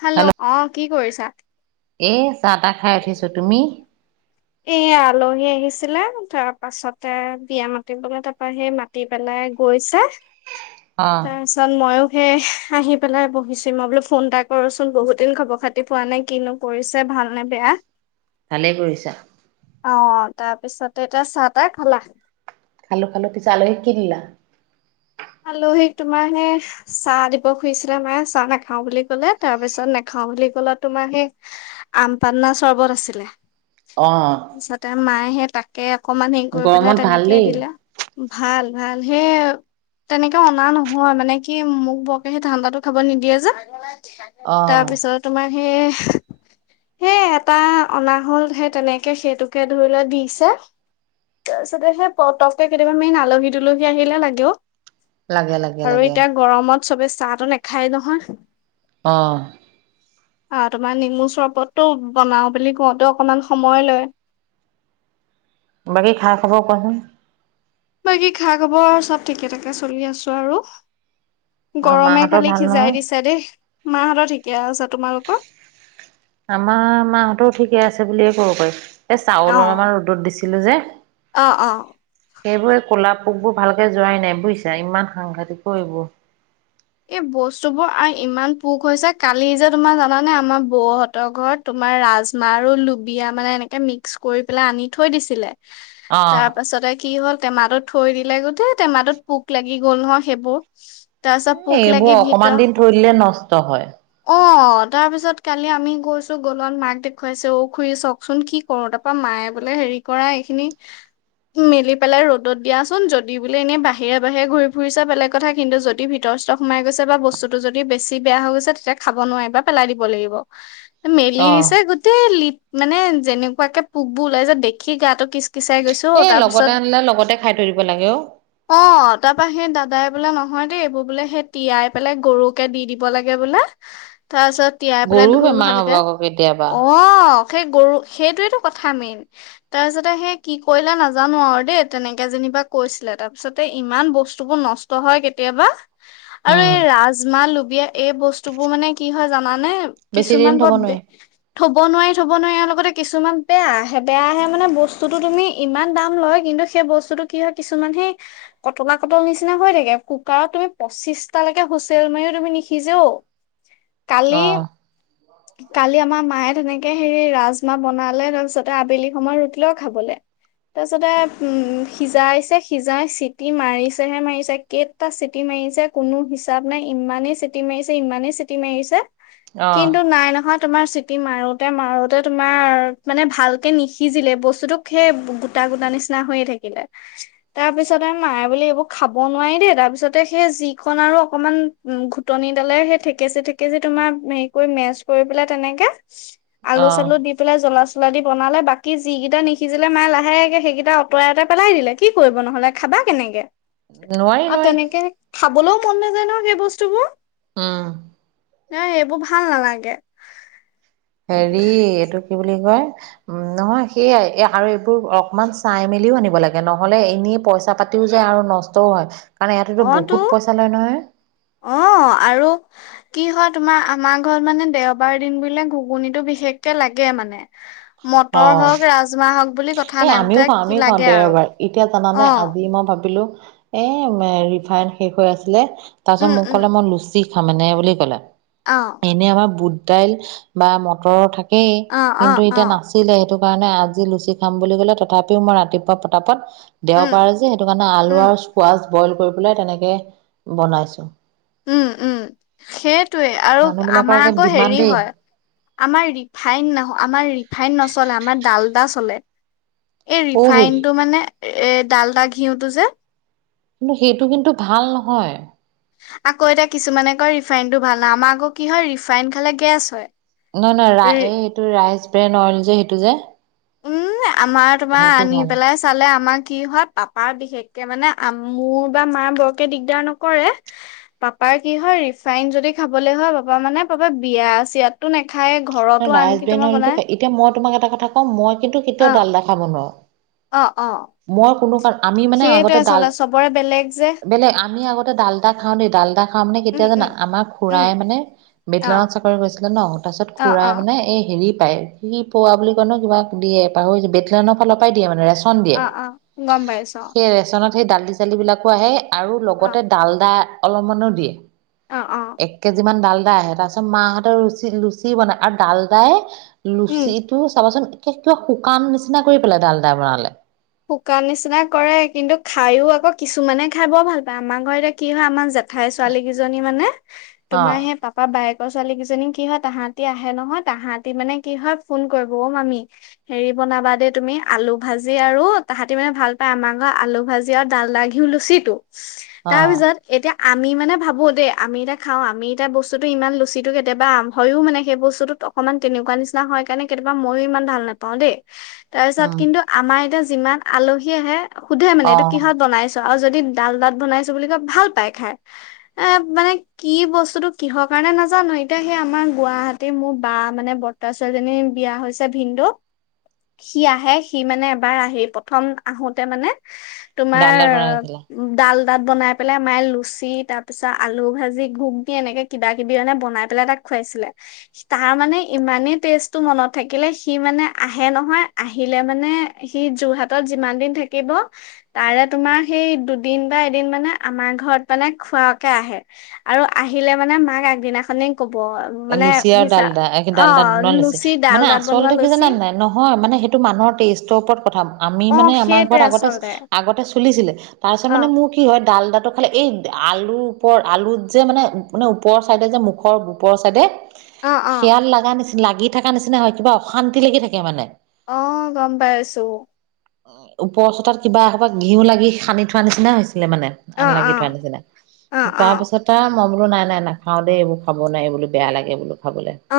Hello অ- কি কৰিছে? চাহ এ- চাহ-তাহ- এয়া আলহী আহিছে। আহিছিলে, তাৰ পাছতে বিয়া মাতিবলে তাৰপিছতে সেই মাতি পেলাই গৈছে। অ তাৰপিছত মইও সেয়ে আহি পেলাই বহিছো, মই বোলো ফোন এটা কৰোচোন বহুত দিন খবৰ খাতি পোৱা নাই কিনো কৰিছে ভাল নে বেয়া? ভালেই কৰিছা। অ-তাৰপিছতে এতিয়া চাহ-তাহ খালা? খালো-খালো পিছে আলহীক কি দিলা? আলহীক তোমাৰ সেই চাহ দিব খুজিছিলা মায়ে চাহ নাখাও বুলি কলে, তাৰপিছত নাখাও বুলি কলত তোমাৰ সেই আম পান্না চৰ্বত আছিলে- অ তাৰপিছত মায়েহে- তাকে- অকমান হেৰি কৰি গৰমত পেলাই ভাল তেনেকেই দেই দিলে। ভাল- ভালহে- তেনেকে অনা নহয়। মানে কি মোক বৰকে সেই ঠাণ্ডাটো খাব নিদিয়ে যে, অ তাৰপিছত তোমাৰ- সেই এটা অনা হল সেই তেনেকে সেইটোকে ধৰি লোৱা দিছে, তাৰপিছতে সেই পতককে কেতিয়াবা মেইন আলহী- দুলহি আহিলে লাগে অ। লাগে -লাগে- লাগে- চবেই চাহ টো নাখায় নহয় অ- অ- তোমাৰ নেমু চৰবততটো বনাও বুলি কওঁতে অকমান সময় লয়। বাকী খা-খবৰ কোৱাচোন। বাকী খা-খবৰ চব ঠিকে থাকে চলি আছো আৰু- অ গৰমে মাহঁতৰ খালি ভাল নহয় সিজাই দিছা দেই। মাহঁতৰ ঠিকে আছা তোমালোকৰ আমাৰ মাহঁতও ঠিকে আছে বুলিয়ে ক'ব পাৰি এ চাউল অ অলপমান ৰ'দত দিছিলো যে অ অ সেইবোৰৰে ক'লা পোকবোৰ ভালকে যোৱাই নাই বুজিছা ইমান সাংঘাতিকো এইবোৰ এই বস্তু বোৰ আৰু ইমান পোক হৈছে কালি যে তোমাৰ জানানে আমাৰ বৌহঁতৰ ঘৰত তোমাৰ ৰাজমাহ আৰু লুবিয় মানে এনেকে মিক্স কৰি পেলাই আনি থৈ দিছিলে। অ তাৰ পাছতে কি হ'ল টেমাতত থৈ দিলে গোটেই টেমাতত পোক লাগি গ'ল নহ সেইবোৰ তা পিছত পোক লাগি এইবোৰ অকমান ভিতৰ দিন থৰি দলে নষ্ট হয় অ তাৰ পিছত কালি আমি গৈছো গ'লত মাক দেখুৱাইছে ঔ খুৰি চাকচোন কি কৰো তাৰপা মায়ে বোলে হেৰি কৰা এইখিনি মেলি পেলাই ৰ'দত দিয়াচোন যদি বোলে এনেই বাহিৰে বাহিৰে ঘূৰি ফুৰিছা বেলেগ কথা কিন্তু যদি ভিতৰ ভৰ ষ্টক সমাই গৈছে বা বস্তুতটো যদি বেছি বেয়া হৈ গৈছে তেতিয়া খাব নোৱাৰিব পেলাই দিব লাগিব। মেলি অ নিচা গোটেই লি মানে যেনেকুৱাকে পোকবোৰ ওলাই যে দেখি গাটো কি পিচাই গৈছো এই লগতে তাৰপিছত আনিলে লগতে খাই থৈ দিব লাগে অ অ তাৰপা সেই দাদাই বোলে নহয় দেই এইবোৰ বোলে সেই তিয়াই পেলাই গৰুকে দি দিব লাগে বোলে তাৰ পিছত তিয়াই পেলাই গৰুও ধুই বেমাৰ হ'ব ভালকে আকৌ কেতিয়াবা অ সেই গৰু সেইটোৱেটো কথা মেইন তাৰ পিছতে সেই কি কৰিলে নাজানো আৰু দেই তেনেকে যেনিবা কৈছিলে তাৰ পিছতে ইমান বস্তুবোৰ নষ্ট হয় কেতিয়াবা আৰু উম এই ৰাজমাহ লো এই বস্তু বোৰ মানে কি হয়। জানানে? মানে বেছি দিন কিছুমান থব পদ নোৱাৰি থব নোৱাৰি থব নোৱাৰি ইয়াৰ লগতে কিছুমান বেয়া আহে বেয়া আহে মানে বস্তুতটো তুমি ইমান দাম লয় কিন্তু সেই বস্তুটো কি হয় কিছুমান সেই কটলা কটল নিচিনা হৈ থাকে কুকাৰত তুমি পঁচিশটালৈকে হুচেল মাৰও তুমি নিখিজেও কালি অ কালি আমাৰ মায়ে তেনেকে হেৰি ৰাজমাহ বনালে তাৰপিছতে আবেলি সময়ত ৰুটি লও খাবলে তাৰপিছতে উম সিজাইছে সিজাই চিটি মাৰিছেহে মাৰিছে কট তটা চিটি চিটি মাৰিছে কোনো হিচাপ নাই ইমানেই চিটি মাৰিছে ইমানেই চিটি মাৰিছে অ কিন্তু নাই নহয় তোমাৰ চিটি মাৰোতে মাৰোতে তোমাৰ মানে ভালকে নিসিজিলে বস্তুতোক সেই গোটা গোটা নিচিনা হৈয়ে থাকিলে তাৰ পিছতে মায়ে বুলি এইবোৰ খাব নোৱাৰি দেই তাৰপিছত ততে সেই যিখন আৰু অকনমান উ ঘুটনি দালে সেই থেকেচি থেকেচি তোমাৰ হেৰি কৰি মেচ কৰি পেলাই তেনেকে অ আলু চালু দি পেলাই জলা পচলা দি বনালে বাকী যিকেইটা নিসিজিলে মায়ে লাহেগে সেইকেইটা আঁতৰাইঁতে পেলাই দিলে কি কৰিব নহ'লে খাবা কেনেকে নোৱাই আৰু নোৱাই তেনেকে খাবলৈও মন নাযায় ন সেই বস্তুবোৰ উম ন এইবোৰ ভাল নালাগে। হেৰি এইটো কি বুলি কয় উম নহয় সেইয়াই আৰু এইবোৰ অকমান চাই মেলিও আনিব লাগে নহলে এনেই পইচা পাতিও যায় আৰু নষ্টও হয়। কাৰণ ইয়াতেতো অ তো বহুত পইচা লয় নহয় অ আৰু কি হয় তোমাৰ আমাৰ ঘৰত মানে দেওবাৰ দিন বুলে ঘুগুনিটো বিশেষকে লাগে মানে। অ মটৰ হওক ৰাজমাহ হওক বুলি কথা এই নাই আমিও মুঠতে খাওঁ কি আমিও খাওঁ লাগে আৰু দেওবাৰ এতিয়া জানা অ নাই আজি মই ভাবিলো এ ৰিফাইন শেষ হৈ আছিলে, তাৰপিছত উম মোক উম কলে মোৰ লুচি সমানে বুলি কলে। অ এনে আমাৰ বুদ্ধি দাইল বা মটৰ থাকে অ অ কিন্তু অ এতিয়া নাছিল সেইটো কাৰণে আজি লুচি খাম বুলি গ'লে তথাপিও মই ৰাতিপুৱা পতাপত উম দেওবাৰে যে সেইটো কাৰণে আলু উম আৰু চুৱাজ বইল কৰি পেলাই তেনেকে বনাইছো। উম উম সেই তোয়ে, আৰু মানুহ বিলাকৰ আমাৰ একে আক ডিমাণ্ড হেৰি দেই হয় আমাৰ ৰিফাইন ন আমাৰ ৰিফাইন নচলে আমাৰ ডালডা চলে চলে এই সৌহি ৰিফাইনটো মানে এ ডালডা ঘিউতো যে কিন্তু সেইটো কিন্তু ভাল নহয়। আকৌ এতিয়া কিছুমানে কয় ৰিফাইনটো ভাল নাই আমাৰ আকৌ কি হয় ৰিফাইন খালে গেছ হয়। নহয় নহয় ৰা এই এইটো ৰাইজ অয়েল যে সেইটো যে উম আমাৰ তোমাৰ সেইটো আনি ভাল পেলাই চালে আমাক কি হয় পাপাৰ বিশেষকে মানে মোৰ বা মাৰ বৰকে দিগদাৰ নকৰে পাপাৰ কি হয় ৰিফাইন যদি খাবলৈ হয় পাপা মানে পাপা বিয়া চিয়াতো নেখা খাই ঘৰতো ৰাইচ আনকি ব্ৰেন তোমাৰ অইলটো বনাই এতিয়া মই তোমাক এটা কথা কওঁ মই কিন্তু কেতিয়াও অ ডালডা খাব নোৱাৰোঁ, অ অ মই কোনো কাৰণ আমি মানে সেইটোৱে আগতে ডাল আচলতে চবৰে বেলেগ যে বেলেগ আমি আগতে ডালদা খাওঁ দে ডালদা মানে উম কেতিয়া জানা, উম আাৰ খুৰা উম মানে অ বেটলেনত চাকৰি কৰিছিলে ন তাৰপিছত অ খুৰাই অ মানে এই হেৰি কি পোৱা বুলি কয় ন কিবাক দিয়ে পাহৰি বেলেনৰ ফালৰ পৰাই দিয়ে মানে ৰা অ অ উ গম পায়চো অ ৰেচনত সেই দালি চালি বিলাকো আহে আৰু লগতে ডালদা অলপমানো দিয়ে অ অ এক কেজি মান ডাল আহে ত পাছত মাহঁতৰ ৰুচি। কি বনাই আৰু ডাল দাই উম লুচি টো চাবচোন ক শুকান নিচিনা কৰি পেলাই ডাল দাই বনালে শুকান নিচিনা কৰে কিন্তু খায়ো আকৌ কিছুমানে খাই বৰ ভাল পায় আমাৰ ঘৰ এতিয়া কি হয় আমাৰ জাত ঠাই ছোৱালী কেইজনী মানে অ তোমাৰ সেই পাপা বায়েক তৰ ছোৱালী কেইজনী কি হয় তাহাঁতি আহে নহয় তাহাঁতি মানে কি হয় ফোন কৰিব মামি হেৰি বনাবা দেই তুমি আলু ভাজি আৰু তাহাঁতি মানে ভাল পায় আমাৰ ঘ আলু ভাজি আৰু ডালদা ঘিউ লুচি টো অ তাৰপিছত এতিয়া আমি মানে ভাবো দেই আমি এতিয়া খাও আমি এতিয়া বস্তুতটো ইমান লুচিতটো কেতিয়াবা হয়ও মানে সেই বস্তুটোত অকণমান তেনেকুৱা নিচিনা হয় কাৰণে কেতিয়াবা মইো ইমান ভাল নোপাওঁ দেই তাৰ পিছত উম কিন্তু আমাৰ এতিয়া যিমান আলহী আহে সোধে মানে অ এইটো কিহত বনাইছে আৰু যদি ডাল ভাত বনাইছো বুলি কয় ভাল পাই খাই এ মানে কি বস্তুতটো কিহৰ কাৰণে নাজানো এতিয়া সেই আমাৰ গুৱাহাটীৰ মোৰ বা মানে বত্তাছোৱালীজনীৰ বিয়া হৈছে ভিনন্দু সি আহে সি মানে এবাৰ আহি প্ৰথম আহোতে মানে তোমাৰ ডালদা বনাইছিলে ডাল তাত বনাই পেলাই মাই লুচি তাৰ পিছত আলু ভাজি ঘক দি এনেকে কিবা কিবি এনে বনাই পেলাই তাক খুৱাইছিলে তাৰ মানে ইমানেই টেষ্টটো মনত থাকিলে সি মানে আহে নহয় আহিলে মানে সি যোৰহাটত যিমান দিন থাকিব তাৰে তোমাৰ সেই দুদিন বা এদিন মানে আমাৰ ঘৰত মানে খোৱাকে আহে আৰু আহিলে মানে মাক আগদিনাখনি কব মানে লুচি আৰু সিচা ডালদা অ ডালদাত বনোৱা লুচি ডাল মানে তাত বনোৱা আচলতে কি লুচি জান নাই নহয় মানে সেইটো মানুহৰ টেষ্টৰ ওপৰত প্ৰথম আমি অ মানে আমাৰ সেইটোৱে ঘৰত আগতে আচলতে আগতে চলিছিলে তাৰ পিছত অ মানে মোৰ কি হয় ডাল ডাল খ আলু ওপৰত আলু যে মানে ওপৰছাইদে ওপৰ চাইডে অ অ শিয়াল লগাগ নিছি লাগি থকা নিচিনা হয় কিবা অশান্তি লাগি থাকে মানে অ গম পাই আছো উ ওপৰ চোতাত কিবা এসা ঘিউ লাগি সানি থোৱা নিচিনা হৈছে ছিলে মানে আন অ', লাগি থোৱা অ', নিচিনা অ', অ', তাৰপিছত মই বলো নাই নাই নাখাওঁ দে এইবোৰ খাব ন বোলো বেয়া [unintelligible] লাগে বোলো খাবলে অ,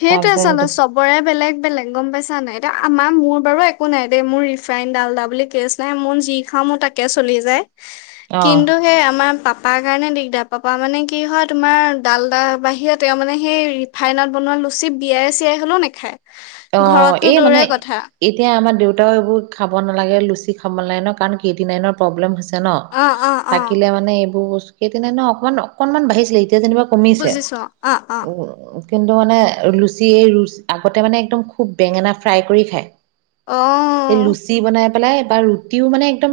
সেইটোৱে তাৰপিছত চা না সেইটো চবৰে বেলেগ বেলেগ গম পাইছা নাই। এতিয়া আমাৰ মোৰ বাৰু একো নাই দেই মোৰ ৰিফাইন ডাল্ডা বুলি কেচ নাই মোৰ যি খাওঁ মোৰ তাকে চলি যায়, অ কিন্তু সেই আমাৰ পাপাৰ কাৰণে দিগদাৰ। পাপা মানে কি হয়, তোমাৰ ডাল্ডাৰ বাহিৰে তেওঁ মানে সেই ৰিফাইনত বনোৱা লুচি বিয়াই চিয়াই হ'লেও নেখায়। অ এই মানে, এতিয়া আমাৰ দেউত ত এইবোৰ খাব নালাগে, লুচি খাব নালাগ ন, কাৰণ ক্ৰিয়েটিনাইনৰ প্ৰব্লেম হৈছে। ছে ন। অ', অ', অ', থাকিলে মানে এইবোৰ বস্ত সেইদিনা ন অকনমান, অকনমান বাঢ়িছিলে। এত তিয়া যেনিবা কমিছে। বুজিছো অ', অ', অ', উম। কিন্তু মানে, লুচি এই ৰুচ, আগতে মানে একদম খুব বেঙেনা ফ্ৰাই কৰি খায়। এই লুচি বনাই পেলাই, বা ৰুটিও মানে একদম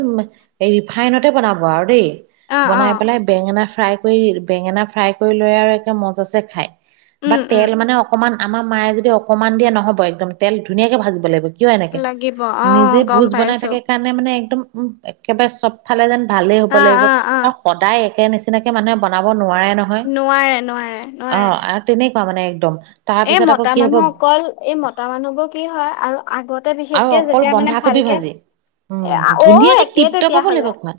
ৰিফাইনতে বনাব আৰু দেই। অ', বনাই অ', পেলাই, বেঙেনা ফ্ৰাই কৰি, বেঙেনা ফ্ৰাই কৰি লয় আৰু একে মজা ছে খায়। বা উম, উম, তেল মানে অকমান, আমাৰ মায়ে যদি অকণমান দিয়ে, নহ হ'ব একদম, তেল ধুনীয়াকে ভাজিব লাগিব। কিয় এনেকে, লাগিব নিজে অ', গম ভোজ বনাই পাইছো থাকে কাৰণে মানে একদম উম, একেবাৰে চব ফালে যেন ভালেই হ'ব অ', লাগিব, অ', অ', আৰু সদায় সেই নিচিনাকে মানুহে বনাব নোৱাৰে নহয়। নোৱাৰে নোৱাৰে অ, আৰু তেনে কোৱা মানে একদম। তাৰ এ পিছত আকৌ মতা কি হ'ব মানুহ অকল এই মতা মানুহবোৰ কি হয় আৰু আগতে আৰু বিশেষকে অকল যেতিয়া মানে বন্ধাকবি ভালকে, ভাজি উম অ ধুনীয়াকে একেই টিপ টপ তেতিয়া হ'ব হ'লে, লাগিব খোৱা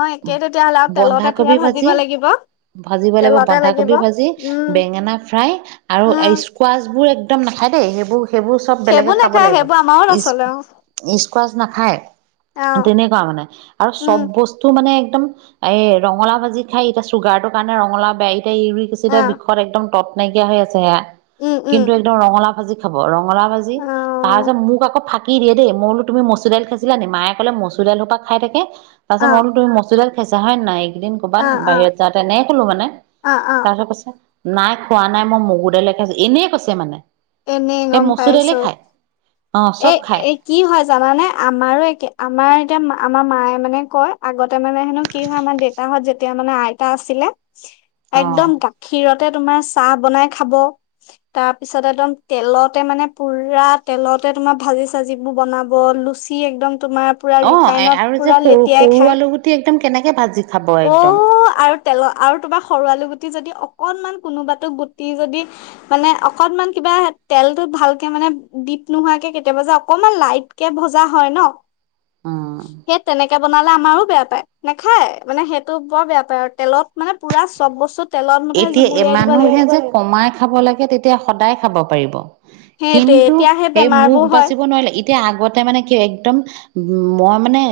অ একেই তেতিয়া হ'লে আৰু তেলতে পুৰা বন্ধাকবি ভাজিব ভাজি লাগিব। ভাজিব তেলতে লাগিব, বন্ধাকবি ভাজি বেঙেনা ফ্ৰাই উম। আৰু স্কোৱাচ বোৰ একদম না খায় দেই সেইবোৰ সেইবোৰ চব বেলেগে সেইবোৰ খাব নাখায় লাগিব। সেইবোৰ আমাৰো ইচ, নচলে ইচ কচ নাখায়। অ তেনেকুৱা মানে। আৰু চব উম বস্তু মানে একদম এ ৰঙালা ভাজি খায়, এতিয়া চুগাৰটোৰ কাৰণে ৰঙলা বেয়া এই ইউৰিক অ এচিডে বিষত একদম তত নাইকিয়া হৈ আছে হেয়া উম উম কিন্তু একদম ৰঙালাউ ভাজি খাব আৰু ৰঙলাউ ভাজি অ তাৰিছত মোক আকৌ ফ থাক দেই মই বো তুমি মচু দাইল খাইছিলা নে মায়ে ক'লে মচুৰ দাই সোপাক খাই থাকে তাৰ পাছত অ মই বুলো মছু দাইল ছা হয় নাই এদিন কৰ'ৰবাত অ অ বাহিৰত যাওঁতে ন কলো মানে অ অ তাৰত কৈছে নাই খোৱা নাই মই মগু দাইলকে আছো এনেই কৈছে মানে এনেই সেই গম মচুৰ দাইলে পাইছো খায় অ এ চব খায় এ কি হয় জানানে আমাৰো একে আমাৰ এতিয়া আমাৰ মায়ে মানে কয় আগত তাৰ মেন কি হয় আমাৰ সাহত যেতিয়া মানে আইতা আছিলে অ একদম গাখীৰত তোমাৰ চাহ বনাই খাব তাৰপিছত একদম তেলতে মানে পুৰা তেলতে তোমাৰ ভাজি চাজিবোৰ বনাব লুচি একদম তোমাৰ পুৰা অ ৰিফাইনত আৰু যে পুৰা সৰু লেতিয়াই সৰু খায় আলু গুটি একদম কেনেকে ভাজি খাব অ একদম আৰু তেল আৰু তোমাৰ সৰু আলু গুটি যদি অকনমান কোনোবাতো গুটি যদি মানে অকনমান কিবা তেলটো ভালকে মানে ডপ নোহোৱাকে কেতিয়াবা যে অকনমান লাইট কে ভজা হয় ন উম সেই তেনেকে বনালে আমাৰো বেয়া পায় নেখায় মানে সেইটো বৰ বেয়া পায় আৰু তেলত মানে পুৰা চব বস্তুত এতিয়া মানুহে যে কমাই খাব লাগে তেতিয়া সদায় খাব পাৰিব সেইটোৱে কিন্তু এতিয়া সেই মুখ বেমাৰবোৰ হয় বাচিব নোৱাৰিলে এতিয়া আগতে মানে কি একদম উম মই মানে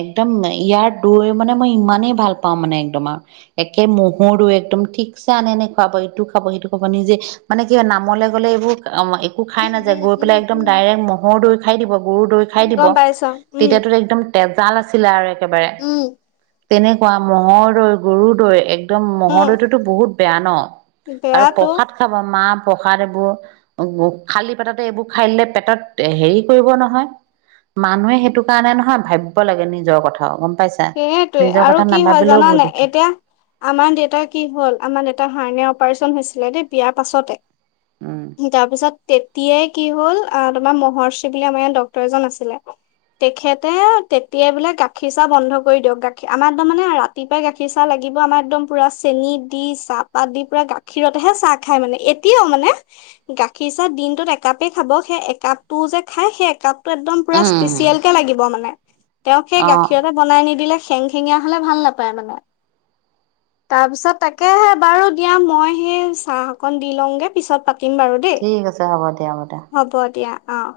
একদম ইয়াৰ দৈ মানে মই ইমানেই ভাল পাওঁ মানে একদম আৰু একে মহৰ দৈ একদম ঠিকছে আনে নে খুৱাব এইটো খাব সেইটো খব নিজে মানে কি হয় নামলে গ'লে এইবোৰ অ একো খাই উম নাযায় উম গৈ উম পেলাই একদম ডাইৰেক্ট মহৰ দৈ খাই দিব গৰু দৈ খাই উম দিব গম পাইছ উম তেতিয়া টো জাল আছিলে আৰু একেবাৰে উম তেনেকুৱা ম'হৰ দৈ গৰু দৈ একদম উম মহৰদৈটোত বহুত বেয়া ন, আৰু বেয়াটো প্ৰসাদ খাব মা- প্ৰসাদ এইবোৰ খালি পেটতে এইবোৰ খাই দিলে পেটত হেৰি কৰিব নহয়। মানুহে সেইটো কাৰণে নহয় ভাবিব লাগে নিজৰ কথাও। গম পাইছা সেইয়েতোৱে নিজৰ আৰু কথা কি হয় নাভাবিলেও জানা বহুত নাই, দিগদাৰ এতিয়া আমাৰ দেউতাৰ কি হ'ল? আমাৰ দেউা হাৰণিয় অপাৰচন হৈছিলে দেই বিয়াৰ উম পাছতে। তাৰপিছত তেতিয়াই কিহল আ তুমাৰ মহৰ চীগীলামে ডক্তৰ এজন আছিলে। তেখেতে তেতিয়া বোলে গাখীৰ চাহ বন্ধ কৰি দিয়ক গাখীৰ আমাৰ একদম মানে ৰাতিপূৱাই গাখীৰ চাহ লাগিব আমাৰ একদম পুৰা চেনি দি চাহপাত দি পুৰা গাখীৰতহে চাহ খাই মানে এতিয়াও মানে। গাখীৰ চাহ দিনটোত একাপেই খাব সেই একাপ টো যে খাই সেই একাপ টো একদম উম স্পিচিয়েল লাগিব মানে। তেওঁক সেই অ গাখীৰত বনাই নিদি দিলে খেং খেঙীয়া হলে ভাল নাপায় মানে, তাৰপিছত তাকে বাৰু দিয়া মই সেই চাহকন দি লওঁগে পিছত পাত- পাতিম বাৰু দেই। ঠিক আছে হ'ব দিয়া দিয়া হ'ব দিয়া, অঁঃ